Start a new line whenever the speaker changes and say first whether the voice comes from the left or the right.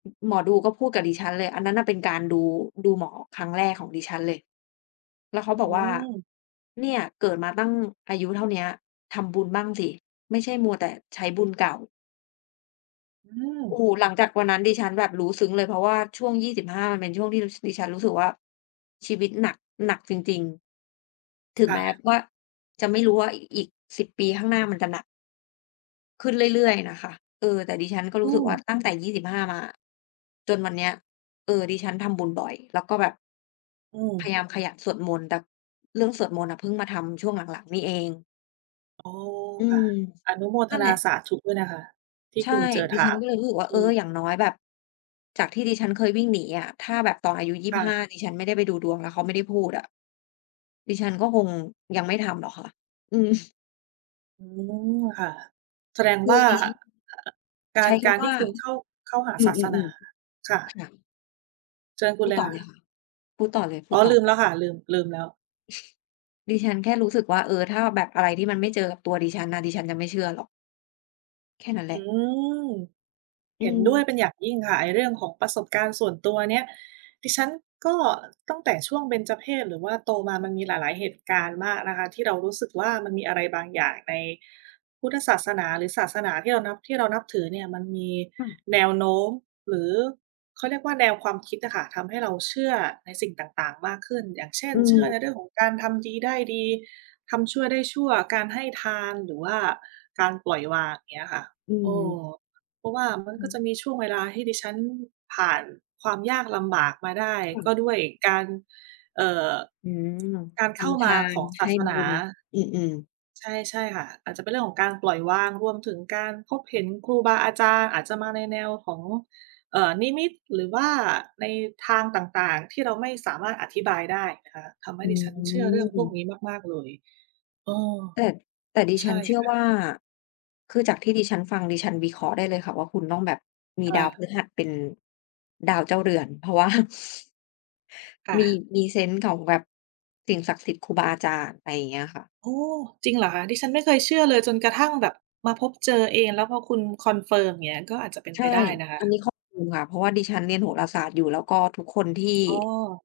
left: อ หมอดูก็พูดกับดิฉันเลย อันนั้นน่ะเป็นการดู ดูหมอครั้งแรกของดิฉันเลย แล้วเขา
right: โอ
left: บอกว่า
right: ้
left: เนี่ยเกิดมาตั้งอายุเท่าเนี้ย ทำบุญบ้างสิ ไม่ใช่มัวแต่ใช้บุญเก่า
right: อื
left: โอ้
right: ม
left: โฮ หลังจากวันนั้นดิฉันแบบรู้ซึ้งเลย เพราะว่าช่วง 25 มันเป็นช่วงที่รู้ ส ดิฉันรู้สึกว่าชีวิตหนัก หนักจริง ๆ ถึง
right: ค่
left: แม้
right: ะ
left: ว่าจะไม่รู้ว่าอีก 10 ปีข้างหน้ามันจะหนัก ขึ้นเรื่อย ๆ น่ะค่ะ เออ แต่ดิฉันก็
right: อ
left: ร
right: ื
left: ู้สึกว่า
right: ม
left: ตั้งแต่ 25 มาอะ จนวันเนี้ย เออ ดิฉันทำบุญบ่อย แล้วก็แบบ
right: อื
left: พย
right: ม
left: ายามขยันสวดมนต์ แบบเรื่องสวดมนต์อะเพิ่งมาทำช่วงหลัง ๆ นี่เอง
right: โอ้
left: อื
right: ค่ะ
left: ม
right: อนุโมท
left: นั่น
right: น
left: แห
right: า
left: ละ
right: สาธุ ด้วยนะคะ ที่
left: ใช
right: ค
left: ่
right: ุณเจอ
left: ด
right: ถ
left: ิฉ
right: า
left: ัน
right: บ
left: ก็เลยรู้สึกว่า
right: ท
left: เอ
right: ี
left: อ
right: ่
left: อย่างน้อยแบบ จากที่ดิฉันเคยวิ่งหนีอะ ถ้าแบบตอนอายุ ยี่
right: ค
left: บ
right: ่
left: ห้า
right: ะ
left: ดิฉันไม่ได้ไปดูดวง แล้วเขาไม่ได้พูดอะ ดิฉันก็คงยังไม่ทำหรอกค่ะ อืม
right: โอ้ ค่ะ แสดง
left: ค
right: ว
left: ือ
right: ่า
left: ดิฉัน
right: อ ก
left: ใ
right: า
left: ช
right: ร
left: ้ค
right: การ
left: ำว
right: ที
left: ่
right: ่
left: า
right: คุณเข้า เข้าหา
left: อื
right: ศาสนา
left: ม ๆ
right: ค่
left: ๆ
right: ะ
left: ค่ะ
right: เชิญคุ
left: พ
right: ณ
left: ู
right: เ
left: ด
right: ล
left: ต
right: ย
left: ่อ
right: ค่
left: เล
right: ะ
left: ยค่ะ พูดต่อเลย พู
right: อ๋อ
left: ดต่
right: ลื
left: อ
right: มแล้วค่ะ ลืม ลืมแล้ว
left: ดิฉันแค่รู้สึกว่า เออ ถ้าแบบอะไรที่มันไม่เจอกับตัวดิฉันน่ะ ดิฉันจะไม่เชื่อหรอก แค่นั้นแหล
right: อื
left: ะ
right: ม
left: อื
right: เห็นด้วย
left: ม
right: เป็นอย่างยิ่งค่ะ ไอ้เรื่องของประสบการณ์ส่วนตัวเนี้ย ดิฉันก็ตั้งแต่ช่วงเบญจเพส หรือว่าโตมามันมีหลาย ๆ เหตุการณ์มากนะคะที่เรารู้สึกว่า มันมีอะไรบางอย่างในพุทธศาสนา หรือศาสนาที่เรานับ ที่เรานับถือเนี่ย มันมี
left: ค่ะ
right: แนวโน้ม หรือเขาเรียกว่าแนวความคิดอะค่ะ ทำให้เราเชื่อในสิ่งต่าง ๆ มากขึ้น อย่างเช่น
left: อื
right: เชื่อ
left: ม
right: ในเรื่องของการทำดีได้ดี ทำชั่วได้ชั่ว การให้ทาน หรือว่าการปล่อยวาง เงี้ยค่ะ
left: อื
right: เอ
left: ม
right: อ เพราะว่ามัน
left: ค่
right: ก็
left: ะ
right: จะมีช่วงเวลาให้ดิฉันผ่านความยากลำบากมาได้
left: ค่
right: ก็
left: ะ
right: ด้วยการ เอ่อ
left: อืม
right: การ
left: ท
right: เข้า
left: ำท
right: มา
left: า
right: ข
left: น
right: องศ
left: ให
right: า
left: ้
right: ส
left: บ
right: นา
left: ุญ อืม ๆ
right: ใช่ ๆ ค่ะ อาจจะเป็นเรื่องของการ ปล่อยวาง รวมถึงการพบเห็นครูบาอาจารย์ อาจจะมาในแนวของ เอ่อ นิมิต หรือว่าในทางต่าง ๆ ที่เราไม่สามารถอธิบายได้ค่ะ ทำให้
left: อื
right: ดิฉันเชื่อเรื่องพวก
left: ม
right: นี้มาก ๆ เลย เออ
left: แต่ แต่ดิ
right: ใ
left: ฉ
right: ช
left: ั
right: ่
left: นเชื่อ
right: ค่
left: ว่
right: ะ
left: า คือจากที่ดิฉันฟัง ดิฉันวิเคราะห์ได้เลยค่ะว่า คุณต้องแบบมี
right: ค
left: ด
right: ่
left: า
right: ะ
left: วพฤหัสเป็นดาวเจ้าเรือน เพราะ ว่า
right: ค่
left: มี
right: ะ
left: มีเซนส์ของแบบสิ่งศักดิ์สิทธิ์ ครูบาอาจารย์ ไรเงี้ยค่ะ
right: โอ้ จริงเหรอคะ? ดิฉันไม่เคยเชื่อเลยจนกระทั่งแบบมาพบเจอเอง แล้วพอคุณคอนเฟิร์มเงี้ย ก็อาจจะเป็น
left: ใ
right: ไ
left: ช
right: ป
left: ่
right: ได้นะคะ
left: อันนี้คอนเฟิร์มค่ะ เพราะว่าดิฉันเรียนโหราศาสตร์อยู่ แล้วก็ทุกคนที่
right: อ๋อ